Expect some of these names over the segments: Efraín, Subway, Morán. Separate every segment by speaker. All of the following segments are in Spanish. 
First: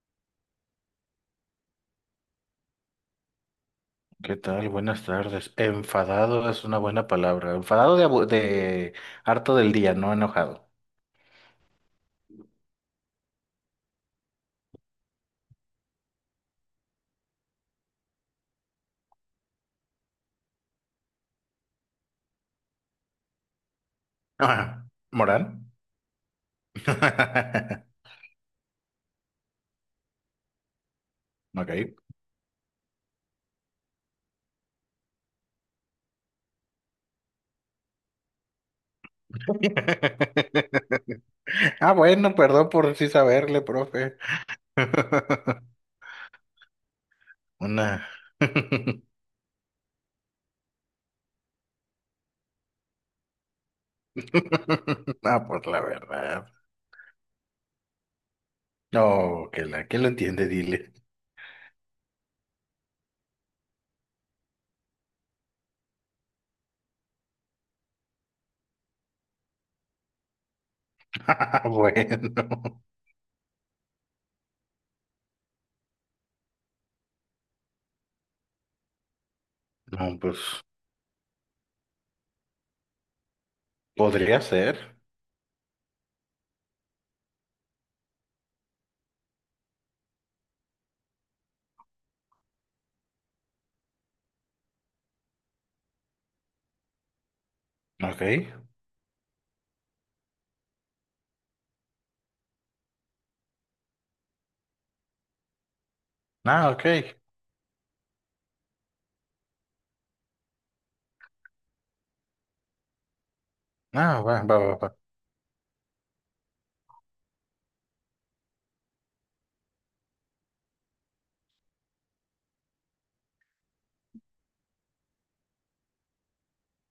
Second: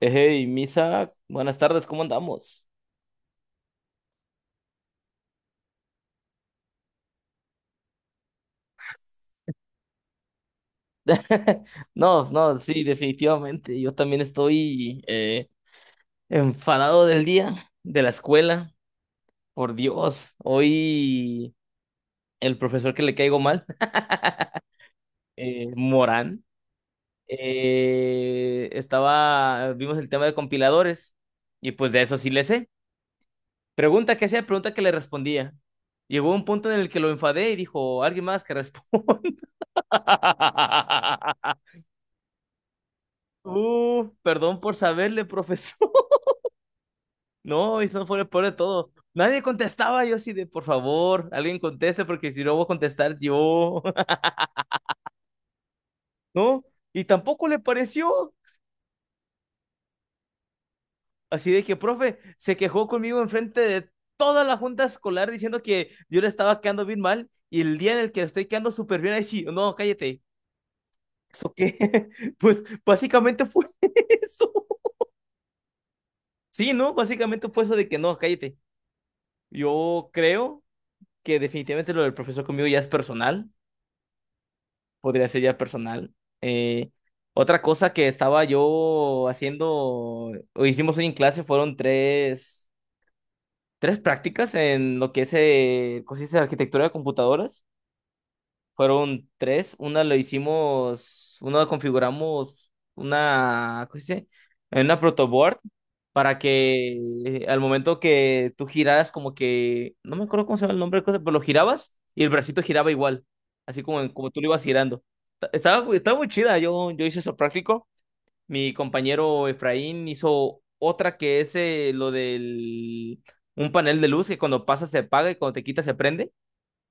Speaker 1: Hey, Misa, buenas tardes, ¿cómo andamos?
Speaker 2: ¿Qué tal? Buenas tardes. Enfadado es una buena palabra. Enfadado de harto del día, no enojado.
Speaker 1: No, no, sí, definitivamente. Yo también estoy enfadado del día, de la escuela. Por Dios, hoy el profesor que le caigo mal,
Speaker 2: Ajá. ¿Moral?
Speaker 1: Morán, estaba, vimos el tema de compiladores y pues
Speaker 2: Ok.
Speaker 1: de eso sí le sé. Pregunta que hacía, pregunta que le respondía. Llegó un punto en el que lo enfadé y dijo, alguien más que responda.
Speaker 2: Ah, bueno, perdón por sí saberle, profe.
Speaker 1: Perdón por saberle, profesor. No, y eso
Speaker 2: Una.
Speaker 1: fue el peor de todo. Nadie contestaba, yo así de, por favor, alguien conteste, porque si no voy a contestar yo.
Speaker 2: Ah, pues la verdad.
Speaker 1: No, y tampoco le pareció.
Speaker 2: No, que la que lo entiende, dile.
Speaker 1: Así de que, profe, se quejó conmigo enfrente de toda la junta escolar diciendo que yo le estaba quedando bien mal. Y el día en el que estoy quedando súper bien, ahí sí, no, cállate. ¿Eso
Speaker 2: Ah,
Speaker 1: qué? Pues
Speaker 2: bueno.
Speaker 1: básicamente fue eso. Sí, ¿no? Básicamente fue eso de que no, cállate. Yo
Speaker 2: No, pues
Speaker 1: creo que definitivamente lo del profesor conmigo ya es personal,
Speaker 2: podría ser.
Speaker 1: podría ser ya personal. Eh, otra cosa que estaba yo haciendo, o hicimos hoy en clase, fueron tres prácticas en lo que es cosas de arquitectura de computadoras.
Speaker 2: Ok.
Speaker 1: Fueron tres. Una lo hicimos, una configuramos una, ¿cómo se dice? En una protoboard para
Speaker 2: Ah, ok.
Speaker 1: que al momento que tú giraras como que, no me acuerdo cómo se llama el nombre de cosa, pero lo girabas y el bracito giraba igual, así como,
Speaker 2: Ah,
Speaker 1: como tú
Speaker 2: va,
Speaker 1: lo
Speaker 2: va,
Speaker 1: ibas
Speaker 2: va, va.
Speaker 1: girando. Estaba muy chida, yo hice eso práctico. Mi compañero Efraín hizo otra que es lo del un panel de luz que cuando pasa se apaga y cuando te quita se prende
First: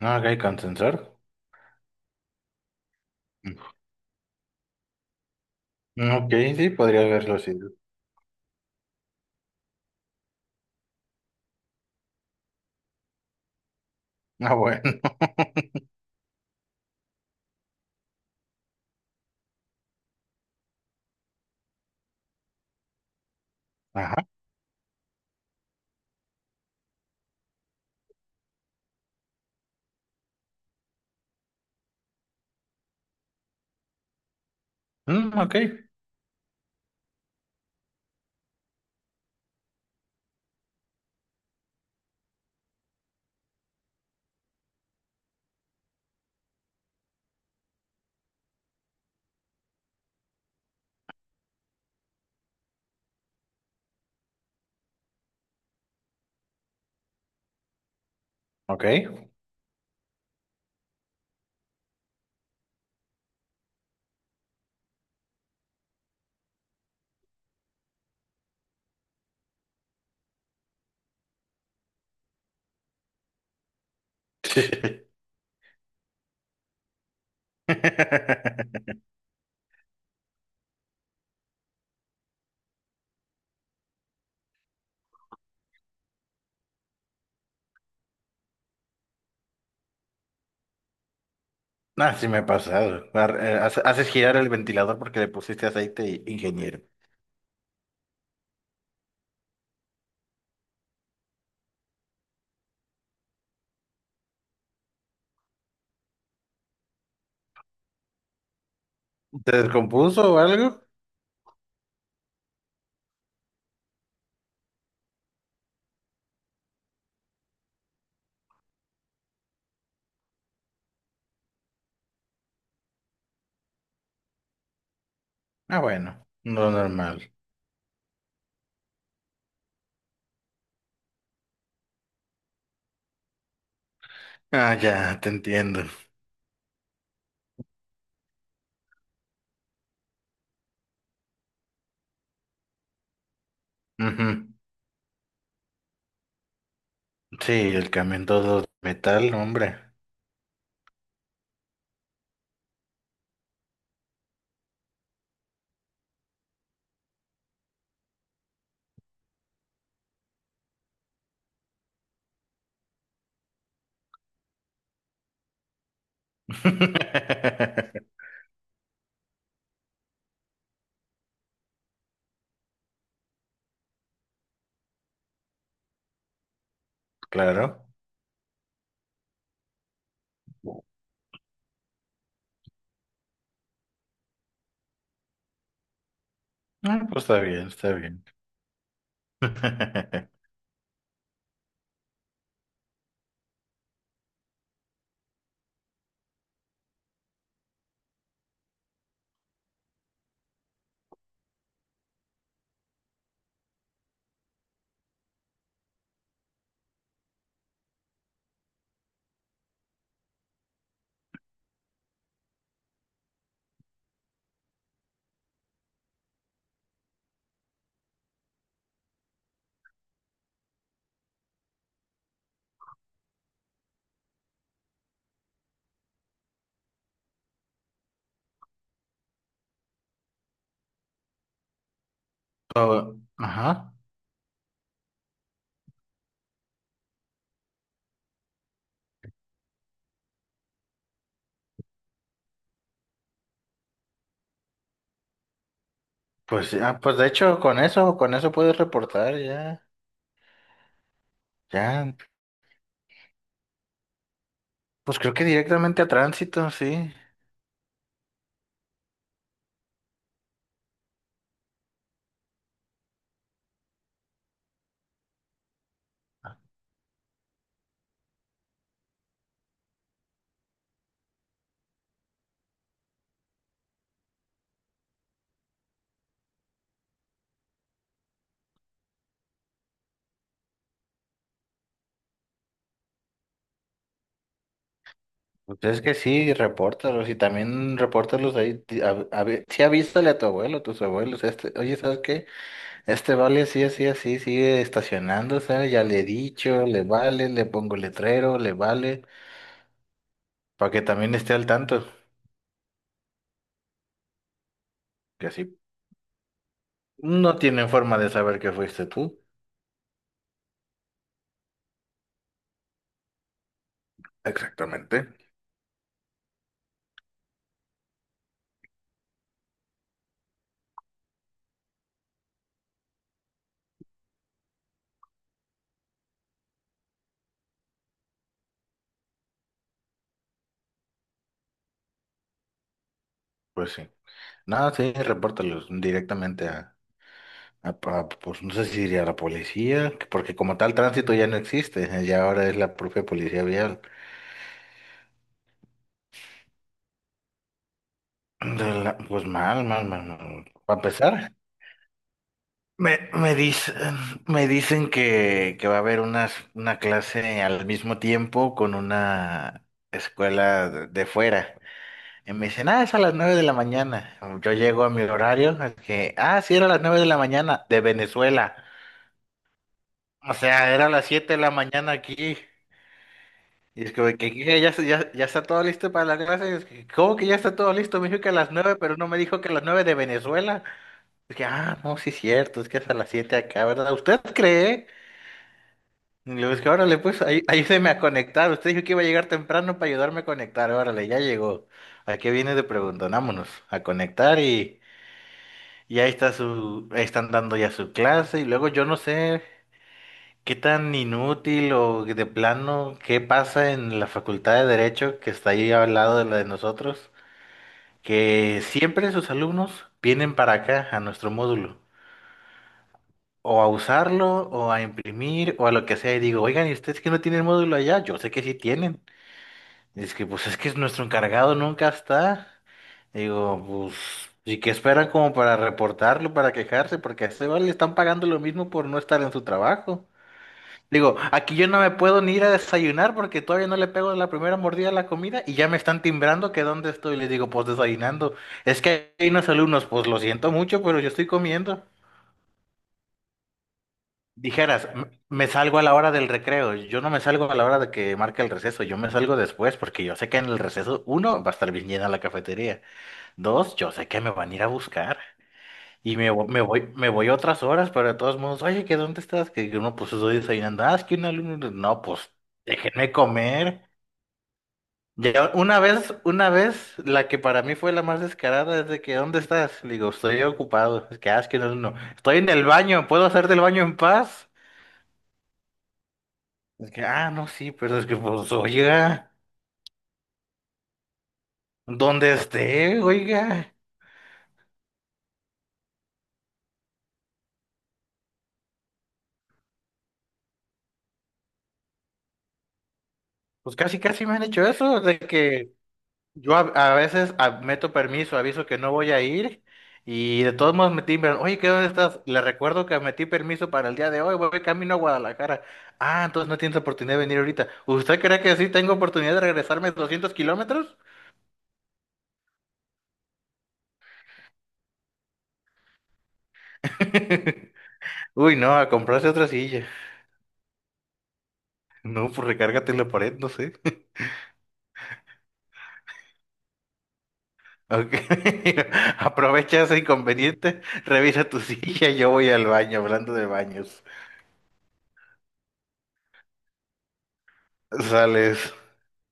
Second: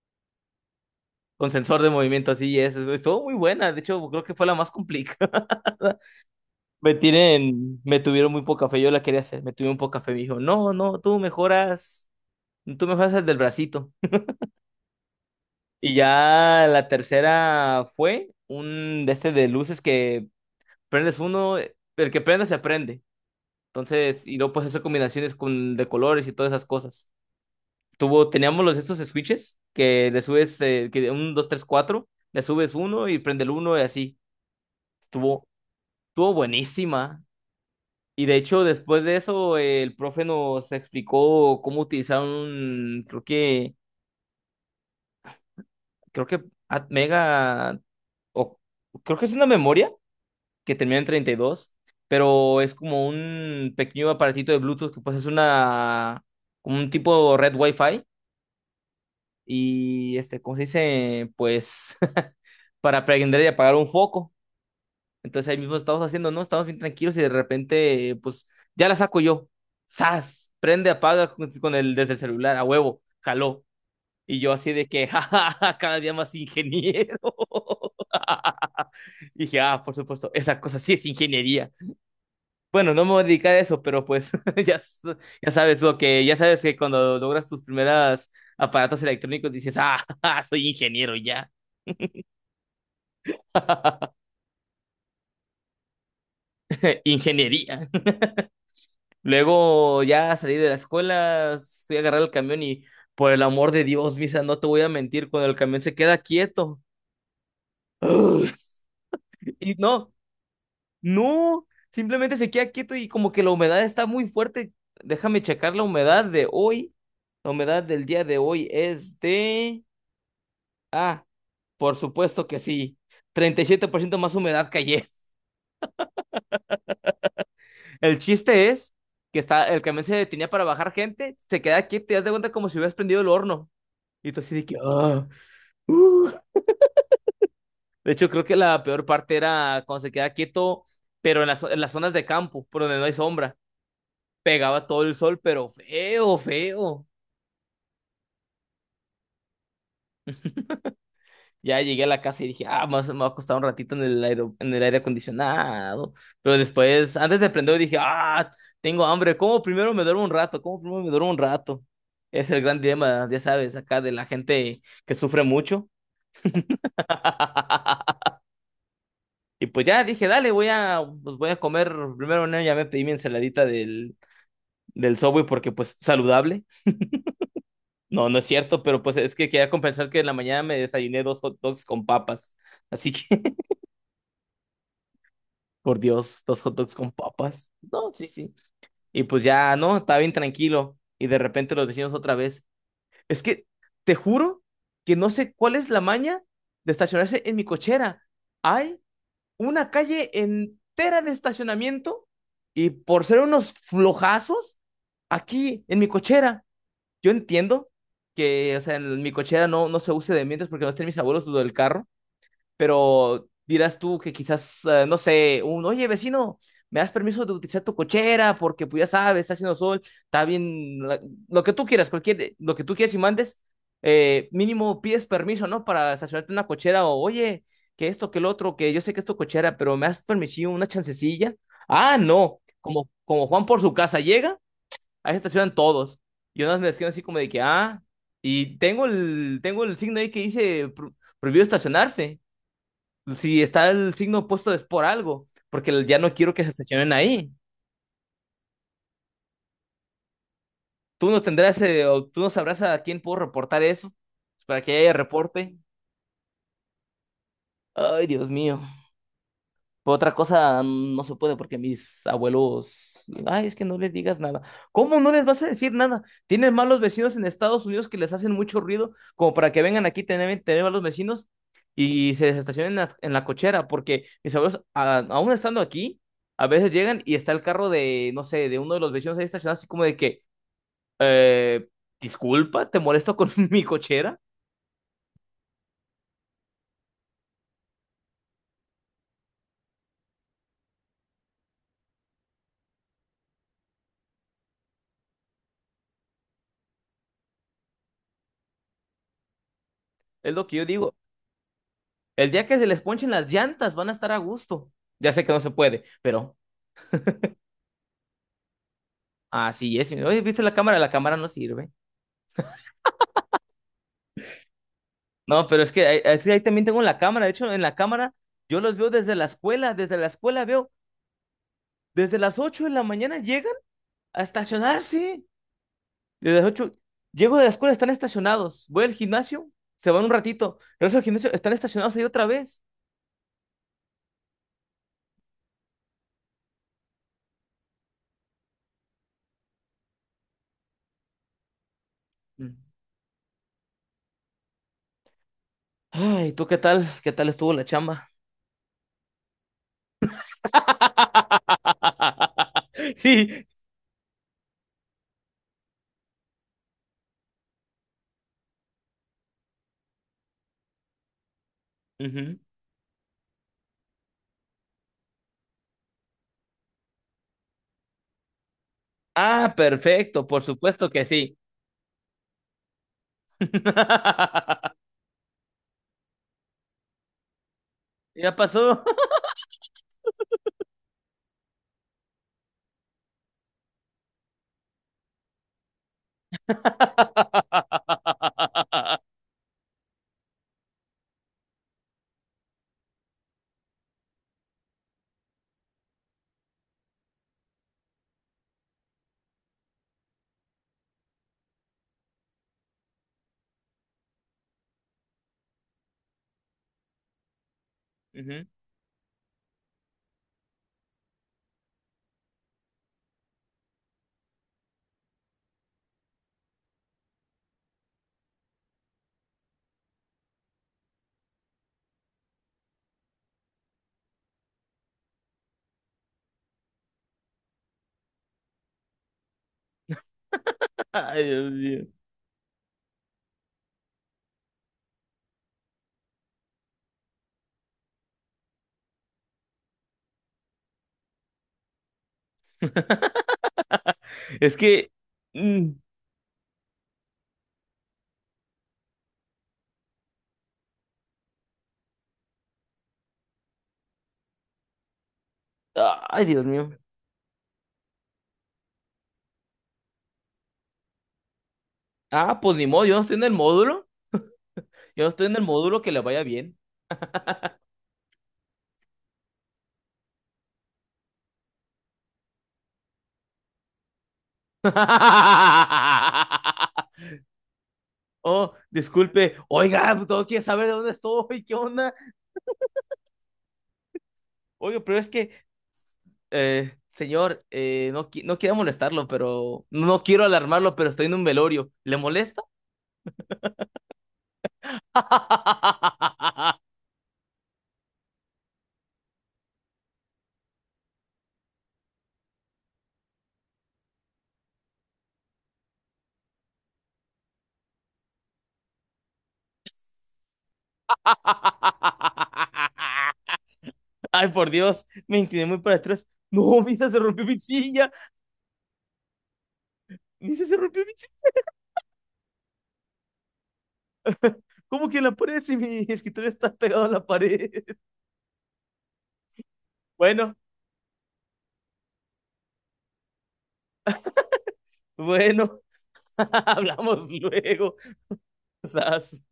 Speaker 2: Ah, ok, con sensor.
Speaker 1: con sensor de movimiento, así es. Estuvo muy buena, de hecho creo que fue la más complicada.
Speaker 2: Mm, ok, sí, podría verlo así.
Speaker 1: Me tuvieron muy poca fe, yo la quería hacer, me tuvieron poca fe, me dijo, no, no, tú mejoras el del bracito.
Speaker 2: Ah, bueno.
Speaker 1: Y ya la tercera fue un de este de luces que prendes uno, el que prende se aprende. Entonces,
Speaker 2: Ajá.
Speaker 1: y luego pues hacer combinaciones con, de colores y todas esas cosas. Tuvo, teníamos los estos switches que le subes, que un, dos, tres, cuatro, le subes uno y prende el uno y así.
Speaker 2: Mm,
Speaker 1: Estuvo
Speaker 2: ok,
Speaker 1: Estuvo buenísima. Y de hecho, después de eso, el profe nos explicó cómo utilizar un, creo que at- mega, o creo que es una memoria que termina en 32, pero es como un pequeño aparatito de Bluetooth que pues es una, como un tipo red Wi-Fi.
Speaker 2: ok.
Speaker 1: Y este, ¿cómo se dice? Pues para prender y apagar un foco. Entonces ahí mismo estamos haciendo, ¿no? Estamos bien tranquilos y de repente, pues, ya la saco yo. ¡Sas! Prende, apaga con el desde el celular, a huevo, jaló. Y yo así de que, jajaja, cada día más ingeniero. Y dije, ah, por supuesto, esa cosa sí es ingeniería. Bueno, no me voy a dedicar a eso, pero pues ya, ya sabes lo que, ya sabes que cuando logras tus primeras aparatos electrónicos dices, ah, soy ingeniero ya.
Speaker 2: Ah, sí me ha pasado. Haces girar el ventilador porque le pusiste aceite, ingeniero.
Speaker 1: Ingeniería. Luego ya salí de la escuela, fui a agarrar el camión y por el amor de Dios, Misa, no te voy a mentir, cuando el camión se queda quieto.
Speaker 2: ¿Te
Speaker 1: Y no,
Speaker 2: descompuso o algo?
Speaker 1: no, simplemente se queda quieto y como que la humedad está muy fuerte. Déjame checar la humedad de hoy. La humedad del día de hoy es de... ah, por supuesto que sí. 37% más humedad que ayer.
Speaker 2: Ah, bueno, no normal.
Speaker 1: El chiste es que está, el camión se detenía para bajar gente, se queda quieto y haz de cuenta como si hubieras prendido el horno. Y tú así de
Speaker 2: Ah,
Speaker 1: que...
Speaker 2: ya,
Speaker 1: "Ah".
Speaker 2: te entiendo.
Speaker 1: Uh, de hecho, creo que la peor parte era cuando se queda quieto, pero en las zonas de campo, por donde no hay sombra.
Speaker 2: Ujú.
Speaker 1: Pegaba todo el sol, pero feo, feo.
Speaker 2: Sí, el camión todo de metal, hombre.
Speaker 1: Ya llegué a la casa y dije, ah, más me va a costar un ratito en el aire acondicionado. Pero después, antes de prender, dije, ah, tengo hambre. ¿Cómo primero me duermo un rato? ¿Cómo primero me duermo un rato? Es el gran dilema, ya sabes, acá de la gente que sufre mucho. Y pues ya dije, dale, voy a, pues voy a comer. Primero, no, ya me pedí mi ensaladita del Subway porque pues saludable.
Speaker 2: Claro.
Speaker 1: No, no es cierto, pero pues es que quería compensar que en la mañana me desayuné dos hot dogs con papas. Así que, por Dios, dos hot dogs
Speaker 2: Ah,
Speaker 1: con
Speaker 2: pues está bien,
Speaker 1: papas.
Speaker 2: está
Speaker 1: No,
Speaker 2: bien.
Speaker 1: sí, sí. Y pues ya, no, estaba bien tranquilo. Y de repente los vecinos otra vez. Es que, te juro que no sé cuál es la maña de estacionarse en mi cochera. Hay una calle entera de estacionamiento y por ser unos flojazos, aquí en mi cochera. Yo entiendo que, o sea, en mi cochera no, no se use de mientras porque no estén mis abuelos lo del carro, pero dirás tú que quizás, no sé, un, oye, vecino, ¿me das permiso de utilizar tu cochera? Porque pues ya sabes, está haciendo sol, está bien, lo que tú quieras, cualquier, lo que tú quieras y mandes, mínimo pides permiso, ¿no? Para estacionarte en una cochera o, oye, que esto, que el otro, que yo sé que es tu cochera, pero ¿me das permiso, una chancecilla? Ah, no, como,
Speaker 2: Oh,
Speaker 1: como Juan por su
Speaker 2: ajá.
Speaker 1: casa llega. Ahí se estacionan todos. Y unas me escriben así como de que, ah, y tengo el signo ahí que dice prohibido estacionarse. Si está el signo puesto es por algo, porque ya no quiero que se
Speaker 2: Pues ya,
Speaker 1: estacionen
Speaker 2: pues de
Speaker 1: ahí.
Speaker 2: hecho, con eso puedes reportar ya.
Speaker 1: Tú no tendrás,
Speaker 2: Ya,
Speaker 1: o tú no sabrás a quién puedo reportar eso, pues, para que haya
Speaker 2: pues creo que
Speaker 1: reporte.
Speaker 2: directamente a tránsito, sí.
Speaker 1: Ay, Dios mío. Pero otra cosa no se puede porque mis abuelos, ay, es que no les digas nada. ¿Cómo no les vas a decir nada? Tienes malos vecinos en Estados Unidos que les hacen mucho ruido, como para que vengan aquí tener, tener malos vecinos y se les estacionen en la cochera, porque mis abuelos, aún estando aquí, a veces llegan y está el carro de, no sé, de uno de los vecinos ahí estacionado, así como de que, eh, disculpa, te molesto con mi cochera,
Speaker 2: Pues es que sí, repórtalos y también repórtalos ahí. Sí, avísale a tu abuelo, tus abuelos. Este, oye, ¿sabes qué? Este vale así, así, así, sigue estacionándose. Ya le he dicho, le vale, le pongo letrero, le vale,
Speaker 1: es lo que yo
Speaker 2: para que
Speaker 1: digo.
Speaker 2: también esté al tanto.
Speaker 1: El día que se les ponchen las llantas van a estar a gusto. Ya sé
Speaker 2: Que
Speaker 1: que no se
Speaker 2: así
Speaker 1: puede, pero...
Speaker 2: no tienen forma de saber que fuiste tú.
Speaker 1: Así es. Y oye, ¿viste la cámara? La cámara no sirve.
Speaker 2: Exactamente.
Speaker 1: No, pero es que ahí, también tengo la cámara. De hecho, en la cámara yo los veo desde la escuela. Desde la escuela veo, desde las 8 de la mañana llegan a estacionarse. Desde las 8 llego de la escuela, están estacionados. Voy al gimnasio, se van un ratito. Regreso al gimnasio, están estacionados ahí otra vez.
Speaker 2: Pues sí. No, sí, repórtalos directamente a, pues no sé si diría a la policía, porque como tal tránsito ya no existe, ya ahora
Speaker 1: Mm.
Speaker 2: es la propia policía vial.
Speaker 1: Ay, ¿tú qué tal? ¿Qué tal estuvo la chamba?
Speaker 2: De la- pues mal, mal, mal, mal. Para empezar, me, me
Speaker 1: Sí.
Speaker 2: dicen, me dicen que va a haber unas, una clase al mismo tiempo con una escuela de fuera. Y
Speaker 1: Ujú.
Speaker 2: me dicen, ah, es a las 9 de la mañana. Yo llego a mi horario, es que, ah, sí, era a las 9 de la mañana, de Venezuela.
Speaker 1: Ah, perfecto,
Speaker 2: O
Speaker 1: por
Speaker 2: sea,
Speaker 1: supuesto
Speaker 2: era
Speaker 1: que
Speaker 2: las 7
Speaker 1: sí.
Speaker 2: de la mañana aquí. Y es que, que- que ya, ya, ya está todo listo para la clase. Y es que, ¿cómo que ya está todo listo? Me dijo que a
Speaker 1: Ya
Speaker 2: las 9,
Speaker 1: pasó.
Speaker 2: pero no me dijo que a las 9 de Venezuela. Es que, ah, no, sí es cierto, es que es a las 7 acá, ¿verdad? ¿Usted cree? Y le digo, es que órale, pues ahí, ayúdeme a conectar. Usted dijo que iba a llegar temprano para ayudarme a conectar. Órale, ya llegó. ¿A qué viene de pregunta? Vámonos a conectar y ahí está su, ahí están dando ya su clase. Y luego yo no sé. ¿Qué tan inútil o de plano, qué pasa en la Facultad de Derecho que está ahí al lado de la de nosotros?
Speaker 1: Ujú.
Speaker 2: Que siempre sus alumnos vienen para acá, a nuestro módulo, o a usarlo, o a imprimir, o a lo que sea. Y digo, oigan, ¿y ustedes que no tienen módulo allá? Yo sé que sí tienen. Y es que, pues es que nuestro encargado nunca está. Digo, pues, ¿y qué esperan como para reportarlo, para quejarse? Porque a ese vale le están pagando lo mismo por no estar en su trabajo. Digo,
Speaker 1: Ay, Dios
Speaker 2: aquí yo no
Speaker 1: mío.
Speaker 2: me puedo ni ir a desayunar porque todavía no le pego la primera mordida a la comida y ya me están timbrando que dónde estoy. Les digo, pues desayunando. Es que hay unos alumnos, pues lo siento mucho, pero yo estoy comiendo.
Speaker 1: Es
Speaker 2: Dijeras,
Speaker 1: que.
Speaker 2: "M- me
Speaker 1: mm,
Speaker 2: salgo a la hora del recreo". Yo no me salgo a la hora de que marque el receso. Yo me salgo después porque yo sé que en el receso, uno, va a estar bien llena la cafetería. Dos, yo sé que me van a ir a buscar.
Speaker 1: Ay, Dios
Speaker 2: Me
Speaker 1: mío.
Speaker 2: voy, me voy otras horas, pero de todos modos, oye, ¿que dónde estás? Que uno, pues estoy desayunando. Ah, es que un alumno, no, pues
Speaker 1: Ah, pues ni modo, yo no
Speaker 2: déjenme
Speaker 1: estoy en el módulo.
Speaker 2: comer.
Speaker 1: Yo no estoy en el
Speaker 2: Ya
Speaker 1: módulo que le vaya
Speaker 2: una
Speaker 1: bien.
Speaker 2: vez, la que para mí fue la más descarada es de que, ¿dónde estás? Le digo, estoy ocupado. Es que, ah, es que no, estoy en el baño, ¿puedo hacerte el baño en paz? Es que, ah, no, sí, pero es que,
Speaker 1: Oh,
Speaker 2: pues, oiga,
Speaker 1: disculpe. Oiga, todo quiere saber de dónde estoy, ¿qué onda?
Speaker 2: dónde esté, oiga.
Speaker 1: Oye, pero es que, señor, no, no quiero molestarlo, pero no quiero alarmarlo, pero estoy en un velorio. ¿Le molesta?
Speaker 2: Pues casi, casi me han hecho eso, de que yo a veces meto permiso, aviso que no voy a ir y de todos modos me timbran. Oye, ¿qué dónde estás? Le recuerdo que metí permiso para el día de hoy, voy camino a Guadalajara. Ah, entonces no tienes oportunidad de venir ahorita. ¿Usted cree que sí tengo oportunidad de regresarme 200 kilómetros?
Speaker 1: Ay, por Dios, me incliné muy para atrás. No, Misa se rompió mi silla.
Speaker 2: Uy, no, a comprarse otra silla.
Speaker 1: Misa se rompió mi silla.
Speaker 2: No, pues recárgate en la pared, no sé.
Speaker 1: ¿Cómo que en la pared si mi escritorio está pegado a la pared?
Speaker 2: Ok, aprovecha ese
Speaker 1: Bueno,
Speaker 2: inconveniente, revisa tu silla, yo voy al baño, hablando de baños.
Speaker 1: bueno, hablamos luego.
Speaker 2: Sales.
Speaker 1: Sas.